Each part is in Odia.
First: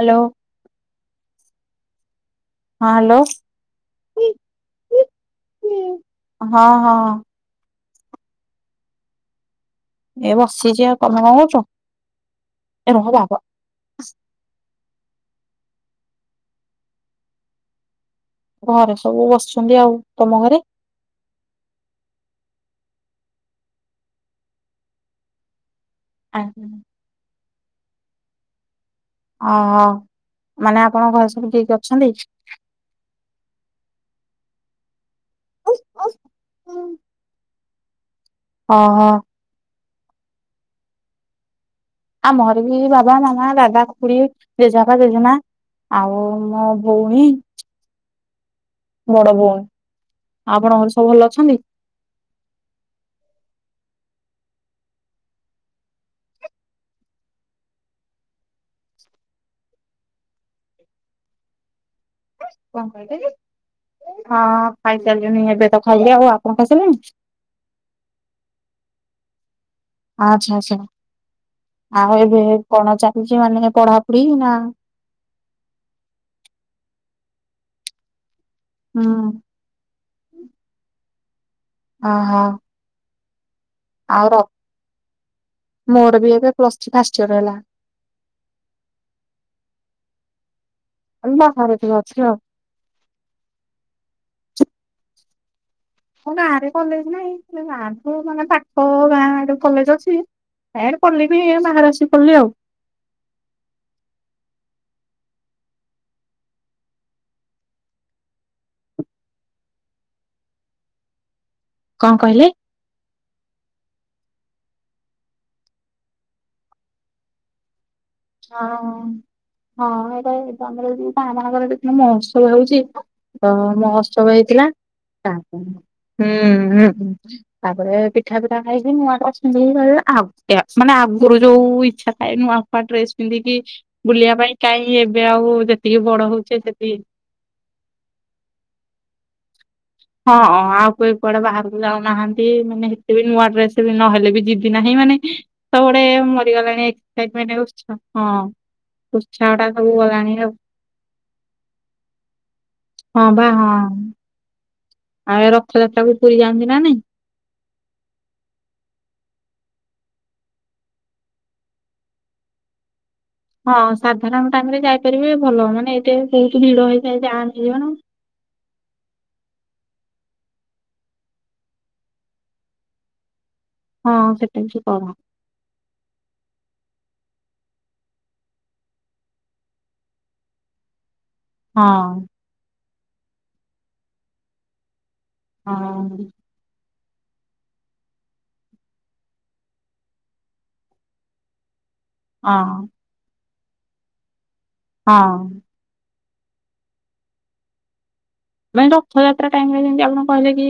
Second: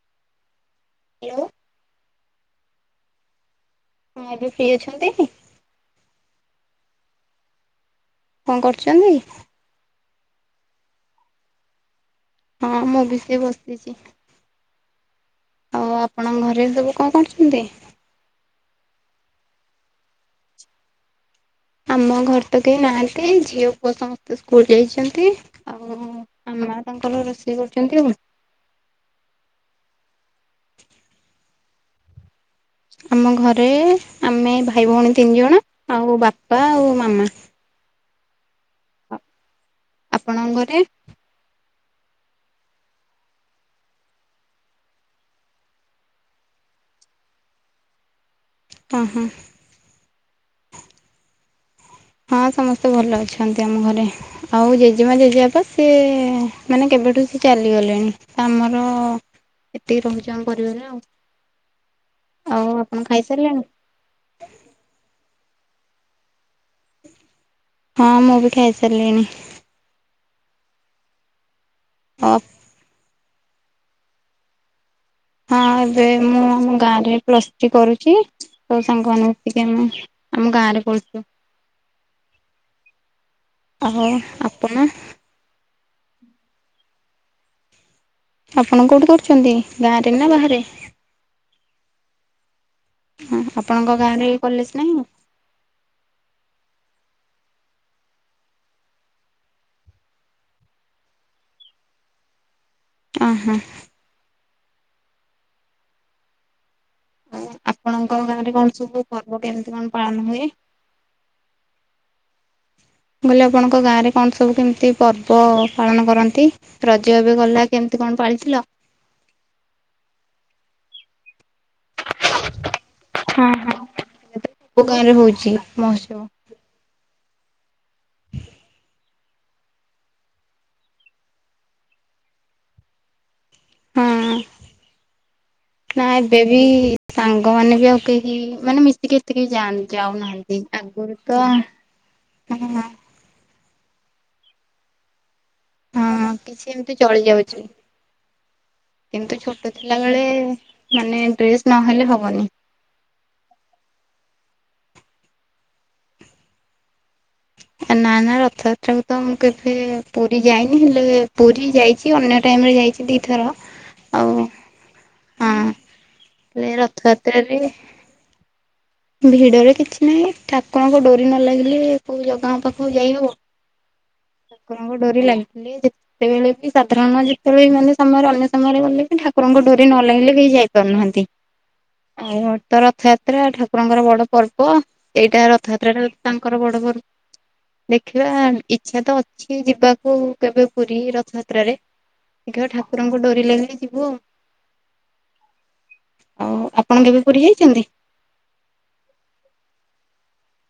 ହାଲୋ। ହ୍ୟାଲୋ। ହଁ ହାଲୋ। ହଁ ଏବେ ଫ୍ରି ଅଛନ୍ତି? ହଁ, ହଁ। କଣ କରୁଚନ୍ତି? ଏ ବସିଚି। ଆଉ ତୋମେ କଣ କରୁଛ? ହଁ ଏ ମୁଁ ରହ ବି ବାବା ସେ ବସ ସିଚି, ଆଉ ଆପଣଙ୍କ ଘରେ ସବୁ କଣ କରୁଚନ୍ତି? ଘରେ ସବୁ ବସିଛନ୍ତି ଆଉ। ତୋମ ଘରେ? ଆମ ଘର ତ କେହି ନାହାନ୍ତି ଝିଅ ପୁଅ ସମସ୍ତେ ସ୍କୁଲ୍ ଯାଇଛନ୍ତି। ଆଉ ଆଉ ମା ତାଙ୍କର ରୋଷେଇ କରୁଛନ୍ତି ଆଉ କଣ। ଅହୋ, ମାନେ ଆପଣଙ୍କ ଘର ସବୁ କିଏ କିଏ ଅଛନ୍ତି? ଆମ ଘରେ ଆମେ ଭାଇ ଭଉଣୀ ତିନି ଜଣ ଆଉ ବାପା ଆଉ ମାମା। ଅ ହୋ। ଆପଣଙ୍କ ଘରେ? ଆମ ଘରେ ବି ବାବା, ମାମା, ଦାଦା, ଖୁଡ଼ି, ଜେଜେବାପା ଜେଜେମା। ଆଉ ମୋ ଭଉଣୀ। ହଁ ହଁ ବଡ ଭଉଣୀ, ଆଉ ଆପଣଙ୍କର ସବୁ ଭଲ ଅଛନ୍ତି? ହଁ ସମସ୍ତେ ଭଲ ଅଛନ୍ତି ଆମ ଘରେ। ଆଉ ଜେଜେମା ଜେଜେବାପା ସିଏ ମାନେ କେବେଠୁ ସେ ଚାଲିଗଲେଣି। ଆମର ଏତିକି ରହୁଚୁ ଆମ ପରିବାର ଆଉ। ଆଉ କଣ ଆପଣ ଖାଇଲେ ଖାଇସାରିଲେଣି? କି? ହଁ ମୁଁ ବି ଖାଇ ସାରିଲିଣି। ଆଚ୍ଛା ଆଚ୍ଛା ଆଉ ଅ [unintelligible] କଣ ଚାଲିଚି ମାନେ ପଢାପଢି ନା ହଁ ଏବେ ମୁଁ ଆମ ଗାଁ ରେ ପ୍ଲସ୍ ଥ୍ରୀ କରୁଚି ତ ହୁଁ ସାଙ୍ଗମାନେ ମିଶିକି ଆମେ ଆମ ଗାଁ ରେ ପଢୁଛୁ। ଓହୋ। ଓ ହେ ଆଉ ର ଆପଣ? ମୋର ବି ଏବେ ପ୍ଲସ୍ ଥ୍ରୀ ଫାଷ୍ଟ ଇୟର୍ ହେଲା। ଆପଣ କୋଉଠି ପଢୁଛନ୍ତି ଗାଁରେ ନା ବାହାରେ? [unintelligible] ବାହାରେ ଟିକେ ଅଛି ଆଉ। ଅଁ, ହଁ ଆପଣଙ୍କ ଗାଁରେ କଲେଜ୍ ନାହିଁ? ହମୋ ଗାଁ ରେ କଲେଜ୍ ନାହିଁ ହେଲେ ଗାଁଠୁ ମାନେ ପାଖ ଗାଁ ଆଡୁ କଲେଜ୍ ଅଛି। ଆଡେ କଲେ ବି ବାହାରେ ଆସି ପଢଲି ଆଉ। ଅଁ, ହଁ। ଓ ଆପଣଙ୍କ ଗାଁରେ କଣ ସବୁ ପର୍ବ କେମିତି କଣ ପାଳନ ହୁଏ? କଣ କହିଲେ? ମୁଁ କହିଲି ଆପଣଙ୍କ ଗାଁରେ କଣ ସବୁ କେମିତି ପର୍ବ ପାଳନ କରନ୍ତି? ରଜ ଏବେ ଗଲା କେମିତି କଣ ପାଳି ହଁ, ହଁ ଏଇଟା ବି ତୋମର ଯୋଉଟା ମାଙ୍କର ଯୋଉ ଥିଲା ସେ ହଉଛି ହଁ ତ ହଁ। ମହୋତ୍ସବ ହେଇଥିଲା କୋଉ ଗାଁରେ ତା ହଉଛି [unintelligible] ହୁଁ ମହୋତ୍ସବ? ସେ ହେଇକି ତାପରେ ପିଠା ପିଠା ଖାଇକି ନୂଆ ଡ୍ରେସ୍ ଯୋଉଭଳି ଆ, ଟେ- ମାନେ ଆଗରୁ ଯୋଉ ଇଚ୍ଛା ଥାଏ ନୂଆ ଫୂଆ ଡ୍ରେସ୍ ପିନ୍ଧିକି ବୁଲିବା ହଁ ପାଇଁ କାହିଁ ଏବେ ଆଉ ଯେତିକି ନା ବଡ ଏବେ ବି ହଉଛେ ସେତିକି ସାଙ୍ଗମାନେ ବି ଆଉ କେହି ମାନେ ମିଶିକି ଏତିକି ହିଁ ଯାଆନ୍ତି। ହଁ ଯାଉନାହାନ୍ତି। ହଁ ଆଉ କିଏ ଆଗରୁ ତ କୁଆଡେ ବାହାରକୁ ଯାଉନାହାନ୍ତି ହଁ ମାନେ ସେ ବି ନୂଆ ଡ୍ରେସ୍ ବି ନହେଲେ ବି ଯିବି ନାହିଁ ମାନେ ସେ ଗୋଟେ ହଁ କିଛି ମରିଗଲାଣି ଏମିତି ଚଳି [unintelligible] ଯାଉଛି। ଏଟମଣ୍ଟ ହଁ। ହଁ କିନ୍ତୁ ଉତ୍ସାହ ଟା ଛୋଟ ସବୁ ଥିଲାବେେଳେ ଗଲାଣି ଆଉ। ମାନେ ଡ୍ରେସ୍ ନହେଲେ ହବନି। ହଁ ବା ହଁ। ଆଉ ଏ ରଥଯାତ୍ରା କୁ ପୁରୀ ଯାଆନ୍ତି ନା ନାଇଁ? ନା ନା ରଥଯାତ୍ରାକୁ ତ ମୁଁ କେବେ ପୁରୀ ଯାଇନି ହେଲେ ପୁରୀ ଯାଇଛି ଅନ୍ୟ ଟାଇମ ରେ ଯାଇଛି। ଦି ଥର। ହଁ ସାଧାରଣ ଟାଇମ ରେ ଯାଇପାରିବେ ଭଲ ମାନେ ଏତେ ବହୁତ ହେଲେ ଭିଡ ହେଇଯଥାଏ ଯାହା। ରଥଯାତ୍ରାରେ [unintelligible] ଭିଡରେ କିଛି ନାହିଁ ଠାକୁରଙ୍କ ଡୋରି ନ ଲାଗିଲେ କୋଉ ଜଗାଙ୍କ ପାଖକୁ ଯାଇହବ। ହଁ ସେଟା ବି ଠାକୁରଙ୍କ କର ଡୋରି ଲାଗିଲେ ଯା ଯେତେବେଳେ ବି ସାଧାରଣ ଯେତେବେଳେ ମାନେ ସମୟରେ ଅନ୍ୟ ସମୟରେ ଗଲେ ବି ଠାକୁରଙ୍କ ଡୋରି ନ ଲାଗିଲେ କେହି ଯାଇପାରୁନାହାନ୍ତି। ହଁ। ମୋର୍ ତ ରଥଯାତ୍ରା ଠାକୁରଙ୍କର ବଡ ପର୍ବ ଏଇଟା ରଥଯାତ୍ରା ଟା ହଁ ତାଙ୍କ ର ବଡ ପର୍ବ ଦେଖିବା ଇ ଇଚ୍ଛା ତ ଅଛି ଯିବାକୁ କେବେ ପୁରୀ ରଥଯାତ୍ରାରେ ଦେଖିବା ହଁ ଠାକୁର ଠାକୁରଙ୍କ ଡୋରି ଲାଗିଲେ ଯିବୁ ଆଉ। ହଁ। ଆଉ ଆପଣ କେବେ ପୁରୀ ଯାଇଛନ୍ତି? ମାନେ ରଥଯାତ୍ରା ଟାଇମ ରେ ଯେମିତି ଆପଣ କହିଲେ କି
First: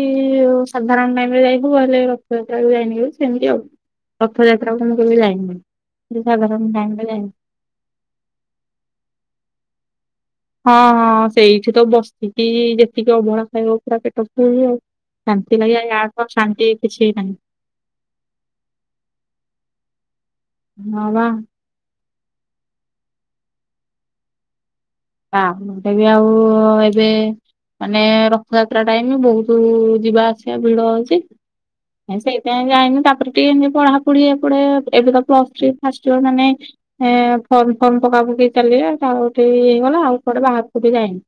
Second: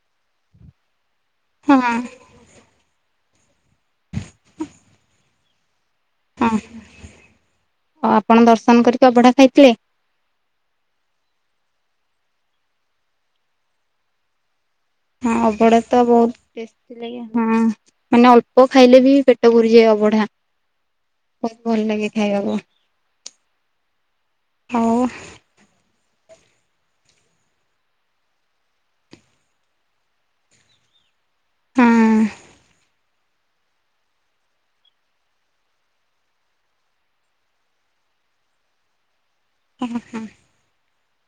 ସାଧାରଣ ଟାଇମ ରେ ଯାଇବୁ ହଁ। ହେଲେ ର ରଥଯାତ୍ରା କୁ ଯାଇନି କେବେ ସେମିତି ଆଉ ରଥଯାତ୍ରା କୁ ମୁଁ କେବେ ଯାଇନି। ଏ ହଁ ସାଧାରଣ ଟାଇମ୍ ରେ ଯାଏ। ଆଉ ଆପଣ ଦର୍ଶନ କରିକି ଅଭଢା ଖାଇଥିଲେ? ହଁ ହଁ ସେଇଠି ତ ବସିକି ଯେତିକି ଅବଢା ଖାଇବ ପୁରା ପେଟ ଫୁଲ ଆଉ। ହଁ ଶାନ୍ତି ଅବଢା ଲାଗିଲା ତ ୟାଠୁ ଆଉ ବହୁତ ଶାନ୍ତି ଟେଶ୍ କିଛି ନାହିଁ ହଁ ମାନେ ଅଳ୍ପ ଖାଇଲେ ବି ପେଟ ପୁରିଯାଏ ଅବଢା। ହଁ ବା ଭଲ ଲାଗେ ଖାଇବାକୁ ହଉ ଆମେ ବି ଆଉ ଏବେ ମାନେ ରଥଯାତ୍ରା ଟାଇମ ବହୁତ ଯିବା ଆସିବା ଭିଡ ହଉଛି। ହଁ ସେଇ ଟାଇମ୍ ରେ ଯାଇନି ତାପରେ କେନ୍ନ୍ତି ପଢା ପଢି ଏପେଟେ ଏବେ ତ ପ୍ଲସ ଥ୍ରି ଫାଷ୍ଟ ଇଅର ମାନେ ହେଁ ଫର୍ମ ଫର୍ମ ପକା ପକେଇ ଚାଲିବ ଆଉ ଠିକି ହେଇଗଲା ଆଉ କୁଆଡେ ବାହାରକୁ ବି ଯାଇନି।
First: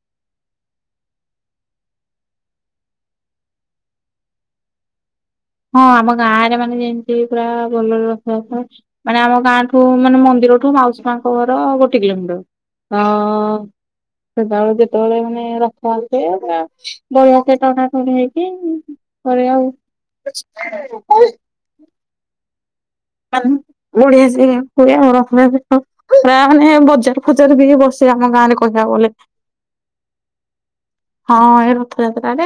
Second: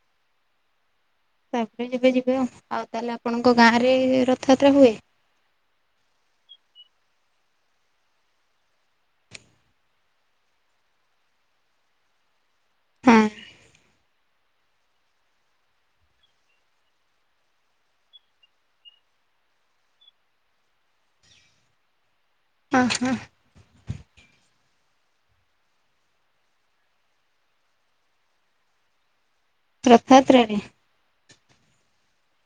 ତାପରେ ଯବେ ଯିବେ ଆଉ ଆଉ ତାହେଲେ ଆପଣଙ୍କ ଗାଁ ରେ ରଥଯାତ୍ରା ହୁଏ? ହଁ ଆମ ଗାଁ ରେ ମାନେ ଯେମତି ପୁରା ଭଲ ରେ ରଥଯାତ୍ରା ମାନେ ଆମ ଗାଁ ଠୁ ମାନେ ମନ୍ଦିରଠୁ ମାଉସୀ ମା ଙ୍କ ଘର ଗୋଟେ କିଲୋମିଟର। ହଁ। ସେତେବେଳେ ଯେତେବେଳେ ମାନେ ରଥ ଆସେ ବଢିଆକି ଟଣା ଟଣି ହେଇକି ପରେ ଆଉ [unintelligible] ହଁ ହଁ। ଓଡିଆ ସେ ଓଆ ର [unintelligible] ପୁରା ମାନେ ବଜାର ଫଜାର ବି ବସିବେ ଆମ ଗାଁ ରେ କହିବାକୁ ଗଲେ। ରଥଯାତ୍ରା ରେ। ହଁ ଏଇ ରଥଯାତ୍ରାରେ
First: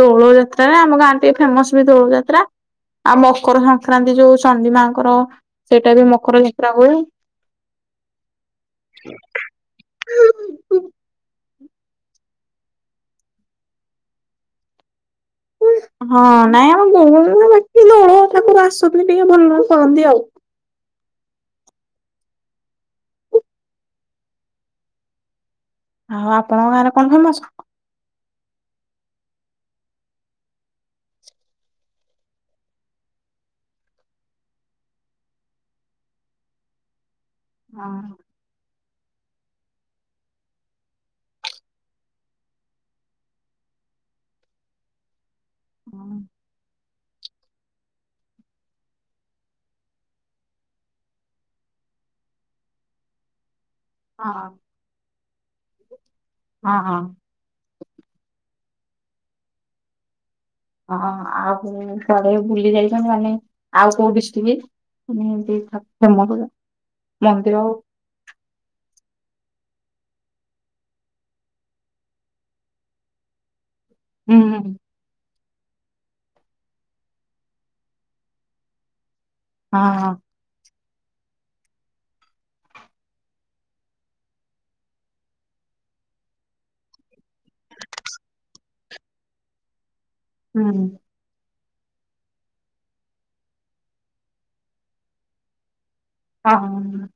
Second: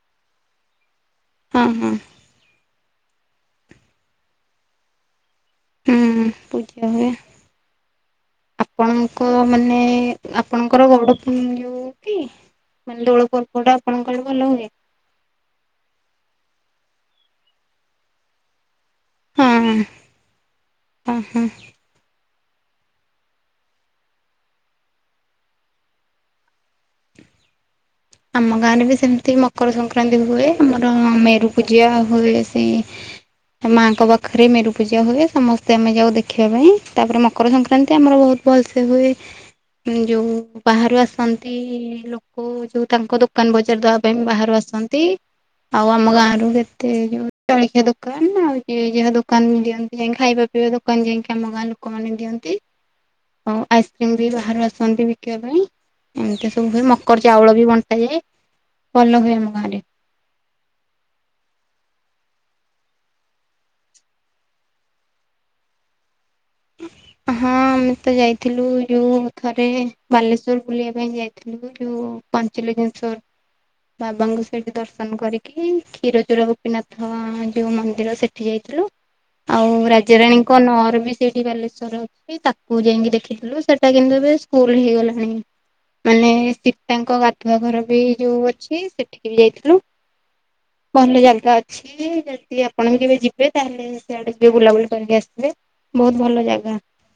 ଦୋଳ ଯାତ୍ରାରେ ଆମ ଗାଁ ଟିକେ ହଁ ଫେମସ ବି ହଁ ଦୋଳ ଯାତ୍ରା। ଆଉ ମକର ସଂକ୍ରାନ୍ତି ଯୋଉ ଚଣ୍ଡୀ ମାଆଙ୍କର ସେଇଟାରେ ବି ହୁଁ ମକର ଯାତ୍ରା ପୂଜା ହୁଏ। ଆପଣଙ୍କ ମାନେ ଆପଣଙ୍କର ଗଉଡ ଯୋଉ କି? ମାନେ ଦୋଳ ପର୍ବ ଟା ଆପଣଙ୍କ ଆଡେ ଭଲ ହୁଏ। ହଁ, ନାଇଁ ଆମର ଗଉଡ଼ ନୁହେଁ। ବାକି ଦୋଳ ଠାକୁର ଆସନ୍ତି ଟିକେ ଭଲରେ କରନ୍ତି ଆଉ। ହୁଁ ହୁଁ। ଆଉ ଆପଣଙ୍କ ଗାଁ ରେ କଣ ଫେମସ? ଆମ ଗାଁରେ ବି ସେମିତି ମକର ସଂକ୍ରାନ୍ତି ହୁଏ, ଆମର ମେରୁ ପୂଜା ହୁଏ ସେଇ ମାଆଙ୍କ ପାଖରେ ମେରୁ ପୂଜା ହୁଏ ସମସ୍ତେ ଆମେ ଯାଉ ଦେଖିବା ପାଇଁ। ତାପରେ ମକର ହଁ ସଂକ୍ରାନ୍ତି ଆମର ବହୁତ ଭଲ ସେ ହୁଏ। ଯୋଉ ବାହାରୁ ଆସନ୍ତି ଲୋକ ଯୋଉ ତାଙ୍କ ଦୋକାନ ବଜାର ଦବା ପାଇଁ ବାହାରୁ ଆସନ୍ତି। ଆଉ ଆମ ହଁ। ଗାଁରୁ ଯେତେ ଯୋଉ ଜଳଖିଆ ଦୋକାନ ଆଉ ଯିଏ ଯାହା ଦୋକାନ ଦିଅନ୍ତି ଯାଇ ଖାଇବା ପିଇବା ଦୋକାନ ଯାଇକି ଆମ ଗାଁ ଲୋକ ମାନେ ଦିଅନ୍ତି। ଆଉ ଆଇସ୍ କ୍ରିମ୍ ବି ହଁ ବାହାରୁ ଆସନ୍ତି ବିକିବା ପାଇଁ। ଏମିତି ସବୁ ହଁ ହୁଏ ହଁ। ମକର ଚାଉଳ ବି ବଣ୍ଟା ହୁଏ। ଭଲ ହୁଏ ଆମ ଗାଁ ରେ। ହଁ, ଆଉ କୁଆଡ଼େ ବୁଲି ଯାଇଛନ୍ତି ମାନେ ଆଉ କୋଉ? [unintelligible] [unintelligible] ମନ୍ଦିର ଆଉ ହଁ ତ ଯାଇଥିଲୁ ଯୋଉ ଥରେ ବାଲେଶ୍ଵର ବୁଲିବା ପାଇଁ ଯାଇଥିଲୁ ଯୋଉ ପାଞ୍ଚଲିଙ୍ଗେଶ୍ଵର। ହୁଁ ବାବଙ୍କୁ ସେଇଠି ହୁଁ ଦର୍ ଶନ କରିକି କ୍ଷୀରଚୋରା ଗୋପୀନାଥ ଯୋଉ ମନ୍ଦିର ସେଠି ଯାଇଥିଲୁ। ଆଉ ହଁ ହଁ। ରାଜରାଣୀଙ୍କ ନଅର ବି ସେଠି ବାଲେଶ୍ୱର ରେ ଅଛି ତାକୁ ଯାଇକି ଦେଖିଥିଲୁ। ସେଟା କିନ୍ତୁ ଏବେ ସ୍କୁଲ ହେଇ ଗଲାଣି। ମାନେ ସୀତାଙ୍କ ଗାଧୁଆ ଘର ବି ଯୋଉ ଅଛି ସେଠିକି ବି ଯାଇଥିଲୁ। ହୁଁ। ଭଲ ଜାଗା ଅଛି ଯଦି ଆପଣ ବି କେବେ ଯିବେ ତାହେଲେ ସେଆଡ଼େ ଯେ ବୁଲାବୁଲି କରିକି ଆସିବେ। ବହୁତ ଭଲ ଜାଗା। ଆଉ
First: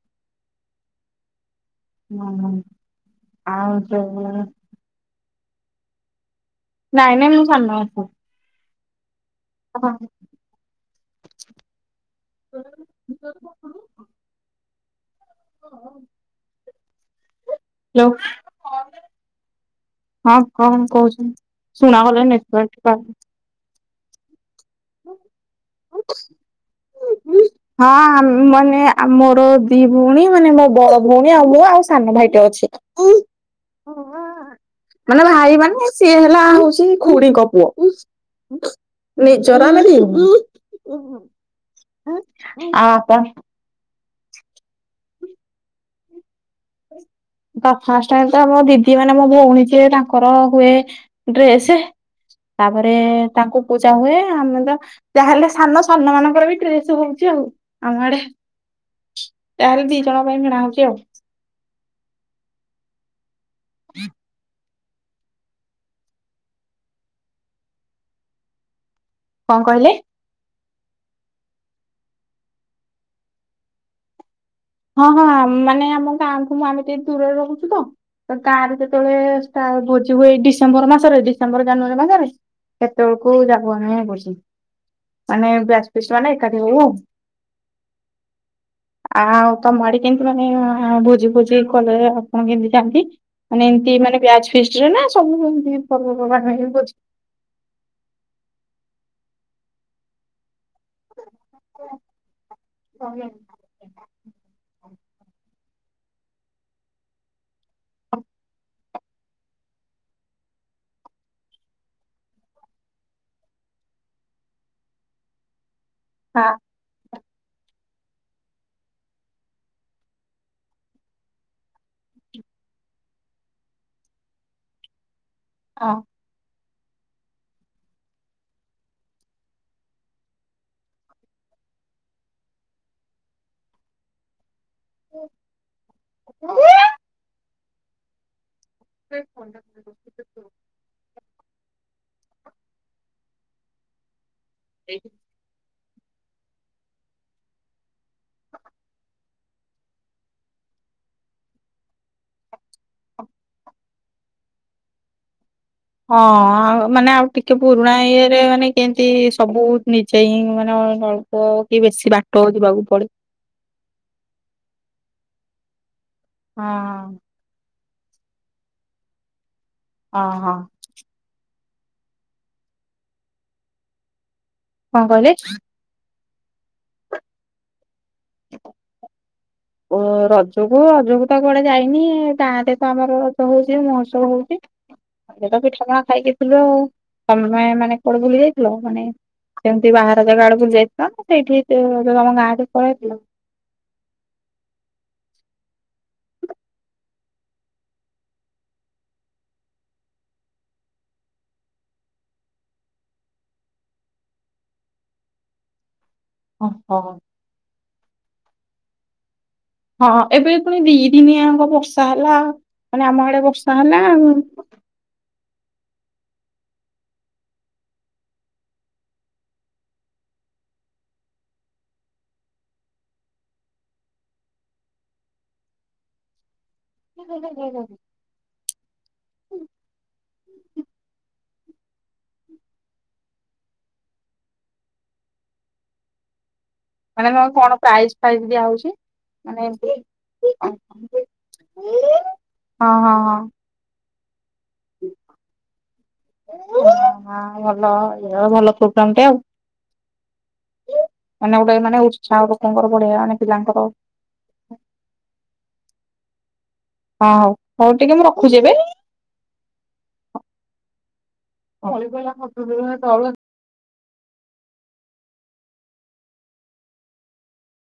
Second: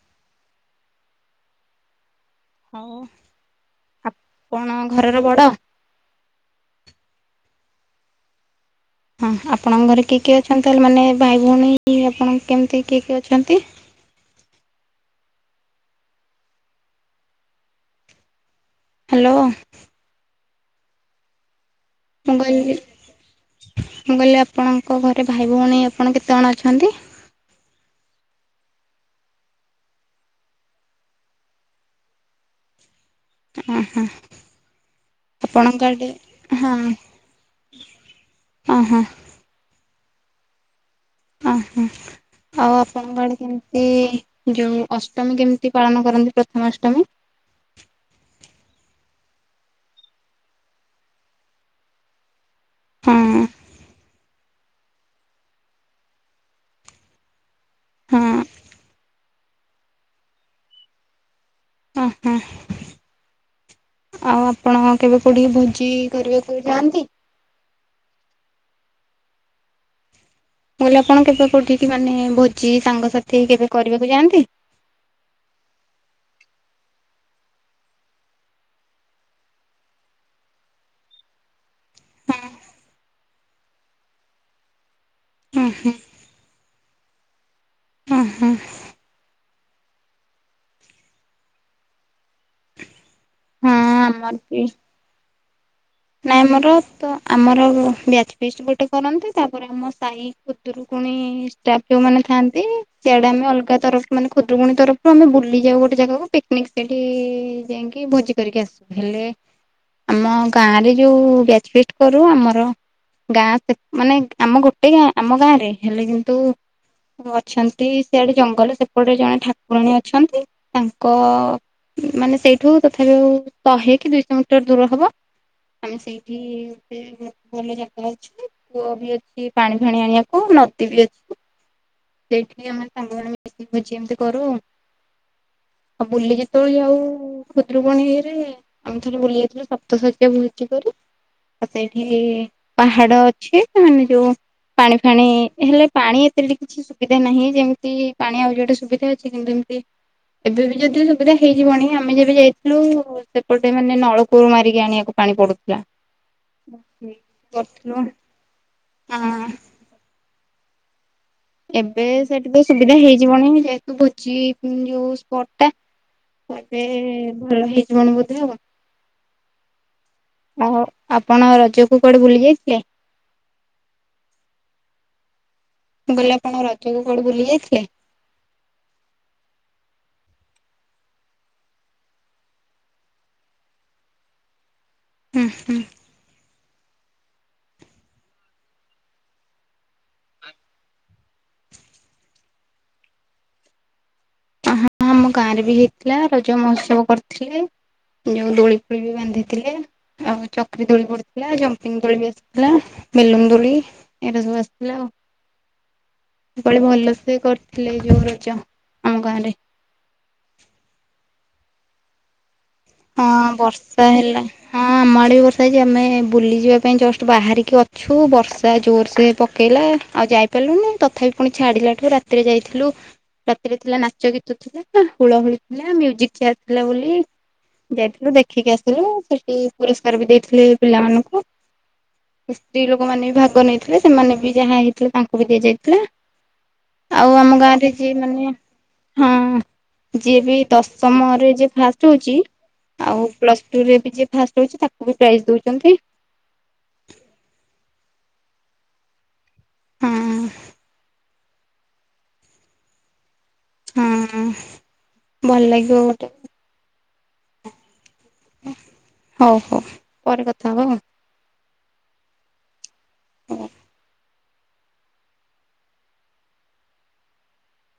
ହୁଁ ହୁଁ। ଆଉ ଆପଣ ଘରର ବଡ? ନାଇଁ ନାଇଁ ମୁଁ ସାନ। ହଁ, ଆପଣଙ୍କ ଘରେ କିଏ କିଏ ଅଛନ୍ତି ତାହେଲେ ମାନେ ଭାଇ ଭଉଣୀ ଆପଣ କେମିତି କିଏ କିଏ ଅଛନ୍ତି? [unintelligible] ହ୍ୟାଲୋ? ହଁ କଣ କହୁଛନ୍ତି ଶୁଣାଗଲାନି। ମୁଁ କହିଲି ନେଟୱର୍କ ପାଉନି। ମୁଁ କହିଲି ଆପଣଙ୍କ ଘରେ ଭାଇ ଭଉଣୀ ଆପଣ କେତେ ଜଣ ଅଛନ୍ତି? ହଁ, ମାନେ ମୋର ଦି ଭଉଣୀ ମାନେ ମୋ ବଡ ଭଉଣୀ ଆଉ ମୁଁ ଆଉ ସାନ ଭାଇଟିଏ ଅଛି। ଓହୋଃ। ମାନେ ଭାଇ ମାନେ ସିଏ ହେଲା ହଁ ହଉଛି ଖୁଡିଙ୍କ ପୁଅ। ଓହୋ ନିଜର ନୁହେଁ। ଓହୋଃ, ଆଉ ଆପଣଙ୍କ ଆଡେ କେମିତି ଯେଉଁ ଅଷ୍ଟମୀ କେମିତି ପାଳନ କରନ୍ତି ପ୍ରଥମା ଅଷ୍ଟମୀ? ତ ଫାଷ୍ଟ ହେଲା ତ ଆମ ଦିଦି ମାନେ ମୋ ଭଉଣୀ ଯିଏ ତାଙ୍କର ହୁଏ ଡ୍ରେସ୍ ତାପରେ ହଁ ତାଙ୍କୁ ପୂଜା ହୁଏ। ଆମେ ତ ଯାହାହେଲେ ସାନ, ସାନ ମାନଙ୍କର ବି ଡ୍ରେସ ହଉଛି ଆଉ ଆମ ଆଡେ। ହଁ ଯାହା ହେଲେ ଦି ଜଣଙ୍କ ପାଇଁ କିଣା ହଉଛି ଆଉ। ଓ ହ ଆଉ। ଆପଣ କେବେ କୋଉଠି ଭୋଜି କରିବାକୁ ଯାଆନ୍ତି। କଣ କହିଲେ? ମୁଁ କହିଲି ଆପଣ କେବେ କଉଠିକି ମାନେ ଭୋଜି ସାଙ୍ଗସାଥି କେବେ କରିବାକୁ ଯାଆନ୍ତି? ହଁ ହଁ ମାନେ ଆମ ଗାଁଠୁ ମୁଁ ଆମେ ଟିକେ ଦୂରରେ ରହୁଛୁ ତ। ତ ତାର ଯେତେବେଳେ ଷ୍ଟା ଭୋଜି ହୁଏ ଏଇ ଡିସେମ୍ବର ମାସରେ। ଡିସେମ୍ବର ଜାନୁଆରୀ ମାସରେ ହଁ ସେତେବେଳକୁ ଯାଗୁଆଣି ବସୁ। ମାନେ ହଁ ବ୍ୟଚ୍ ଫିଷ୍ଟ୍ ମାନେ ଏକାଠି ହଉ। ହୁଁ ହୁଁ। ଆଉ। ତମ ଆଡ଼େ କେମତି ମାନେ ଭୋଜି ଫୋଜି କଲେ ଆପଣ କେମିତି ଯାଆନ୍ତି ମାନେ। ନ୍ତି ମାନେ ଆମର ବ୍ୟାଜ ବି ଫିଷ୍ଟ୍ ରେ ନା ସବୁ ଏମନ୍ତି ନାଇଁ ମୋର ପର୍ବପର୍ବଣୀରେ ତ ଆମର ବ୍ୟାଚ୍ ଫିଷ୍ଟ୍ ଗୋଟେ କରନ୍ତି ତାପରେ ଆମ ସାହି। ଖୁଦରୁକୁଣୀ ଷ୍ଟାଫ ଯୋଉ ମାନେ ଖାଆନ୍ତି ହଁ ସିଆଡା ଆମେ ଅଲଗା ତରଫରୁ ମାନେ ଖୁଦୁରୁକୁୁଣୀ ତରଫରୁ ଆମେ ବୁଲି ଯାଉ ଗୋଟେ ଜାଗାକୁ ପିକ୍ନିକ୍ ସେଠୀ ଯାଇକି ଭୋଜି। କରିକି ଆସୁ ହେଲେ ଆମ ଗାଁରେ ଯୋଉ ବ୍ୟାଚ୍ ଫିଷ୍ଟ୍ କରୁ ଆମର। ଗାଁ ସେ ମାନେ ଆମ ଗୋଟେ ଗାଁ ଆମ ଗାଁ ରେ ହେଲେ କିନ୍ତୁ। ହଁ। ଅଛନ୍ତି ସିଆଡେ ଜଙ୍ଗଲ ସେପଟେ ଜଣେ ଠାକୁରଣୀ ଅଛନ୍ତି। ତାଙ୍କ ମାନେ ସେଇଠୁ ତଥାବି ଆଉ ଶହେ କି ଦୁଇଶହ ମିଟର ଦୂର ହବ ଆମେ ହଁ ସେଇଠି ଭଲ ଜାଗା ଅଛି ପୂଅ ବି ଅଛି ପାଣି ଫାଣି ଆଣିବାକୁ ନଦୀ ବି ଅଛି। ସେଇଠି ଆମେ ସାଙ୍ଗ ମାନେ ମିଶି ଭୋଜି ଏମିତି କରୁ ଆଉ ବୁଲି ଯେତେବେଳେ ଯାଉ ଖୁଦରୁପଣୀ ଇଏରେ। ଆମେ ଥରେ ବୁଲି ଯାଇଥିଲୁ ସପ୍ତଶ ଭୋଜି କରୁ ଆ ସେଇଠି ପାହାଡ ଅଛି ସେମାନେ ଯୋଉ। ପାଣି ଫାଣି ହେଲେ ପାଣି ଏତେ ଲି କିଛି ସୁବିଧା ନାହିଁ ଯେମିତି ପାଣି ଅଲରେଡ୍ଡୀ ସୁବିଧା ଅଛି କିନ୍ତୁ ଏମିତି। ଏବେ ବି ଯଦି ସୁବିଧା ହେଇଯିବନି ଆମେ ଯେବେ ଯାଇଥିଲୁ ସେପଟେ ମାନେ ନଳକୂଅରୁ ମାରିକି ଆଣିବାକୁ। ପାଣି ପଡୁଥିଲା। ହଁ ଆଉ ମାନେ ଆଉ ଟିକେ ପୁରୁଣା କରିଥିଲୁ ଇଏରେ ମାନେ କେମତି ଆ ସବୁ। ନିଜେ ହିଁ ମାନେ ଅଳ୍ପ କି ବେଶୀ ବାଟ ଯିବାକୁ ପଡେ। ଜୀବଣ ଯେହେତୁ ଭୋଜି ଯୋଉ ସ୍ପଟଟା ଏବେ ହଁ ଘର ହେଇଯିବଣି ବୋଧେ ହଁ ହଁ ଆଉ। ଆପଣ ରଜକୁ କୁଆଡେ ବୁଲି ଯାଇଥିଲେ? କଣ କହିଲେ? ମୁଁ କହିଲି ଆପଣ ରଜକୁ କୁଆଡେ ବୁଲି ଯାଇଥିଲେ? ଓ ରଜକୁ ରଜକୁ ତ କୁଆଡେ ଯାଇନି ଗାଁରେ ତ ଆମର ରଜ ହଉଛି ମହୋଉତ୍ସବ ହଉଛି। ହୁଁ ଏତ ପିଠା ପଣା ଖାଇକି। ଥିଲୁ ତମେ ମାନେ କୁଆଡେ ବୁଲି ଯାଇଥିଲ ମାନେ ସେମିତି ବାହାର ଜାଗା ଆଡକୁ ବୁଲି ଯାଇଥିଲ। ସେଇଠିି ସେ ତମ ଗାଁକୁ ପଳେଇଥିଲ? ହଁ ଆମ ଗାଁ ରେ ବି ହେଇଥିଲା ରଜ ମହୋତ୍ସବ କରିଥିଲି। ଯୋଉ ଦୋଳି ଫୋଳି ବି ବାନ୍ଧିଥିଲେ। ଆଉ ଚକ୍ରି ଦୋଳି ପଡିଥିଲା ଜମ୍ପିଙ୍ଗ ଦୋଳି ବି ଆସିଥିଲା ମେଲୁନ ଦୋଳି। ଏଗୁରା ସବୁ ଆସିଥିଲା ଆଉ ମୁ କହିଲି ଓହୋ ଭଲସେ କରିଥିଲେ ଏଇ ଯୋଉ ରଜ। ଆମ ଗାଁ ରେ। ହଁ ଏବେ ପୁଣି ଦି ଦିନିଆଙ୍କ ବର୍ଷା ହେଲା ମାନେ ଆମ ଆଡେ ବର୍ଷା ହେଲା ଆଉ। ହଁ ଆମ ଆଡ଼େ ବି ବର୍ଷା ହେଇଛି ଆମେ ବୁଲିଯିବା ପାଇଁ ଜଷ୍ଟ ବାହାରିକି ଅଛୁ ବର୍ଷା ଜୋରସେ ପକେଇଲା ଆଉ ଯାଇପାରିଲୁନି ତଥାପି ପୁଣି ଛାଡିଲାଠୁ ରାତିରେ ଯାଇଥିଲୁ ରାତିରେ ଥିଲା ନାଚ ଗୀତ ଥିଲା ହୁଳ ହୁଳି ଥିଲା ମିଉଜିକ୍ ଚିଆର ଥିଲା ବୋଲି [unintelligible] ଯାଇଥିଲୁ ଦେଖିକି ଆସିଲୁ ସେଠି ପୁରସ୍କାର ବି ଦେଇଥିଲି ପିଲାମାନଙ୍କୁ। ସ୍ତ୍ରୀ ଲୋକମାନେ ବି ଭାଗ ନେଇଥିଲେ ସେମାନେ ବି ଯାହା ହେଇଥିଲେ ତାଙ୍କୁ ବି ଦିଆଯାଇଥିଲା। ଆଉ ମାନେ ଆମ କଣ ଗାଁରେ ପ୍ରାଇଜ୍ ଯିଏ ଫାଇଜ୍ ମାନେ ଦିଆ ହଉଛି? ହଁ ମାନେ ଯିଏ ବି ଦଶମରେ ଯିଏ ଫାଷ୍ଟ ହଉଛି [unintelligible] ଆଉ ପ୍ଲସ ଟୁ ରେ ବି ଯିଏ ଫାଷ୍ଟ୍ ହଉଛି ତାକୁ ବି ପ୍ରାଇଜ୍ ଦଉଛନ୍ତି। ହଁ ଭଲ ଇ ଭଲ ପ୍ରୋଗ୍ରାମ୍ ଟେ ଆଉ। ହୁଁ। ମାନେ ଗୋଟେ ମାନେ ଉତ୍ସାହ ଲୋକଙ୍କର ବଢେଇଆ ମାନେ ପିଲାଙ୍କର ହୁଁ ଭଲ ଲାଗିବ ଗୋଟେ। ହଁ ହଉ ହଉ ଟିକେ ମୁଁ ରଖୁଛି ଏବେ? ହଉ ହଉ ପରେ କଥା ହବ। [unintelligible] ହଁ।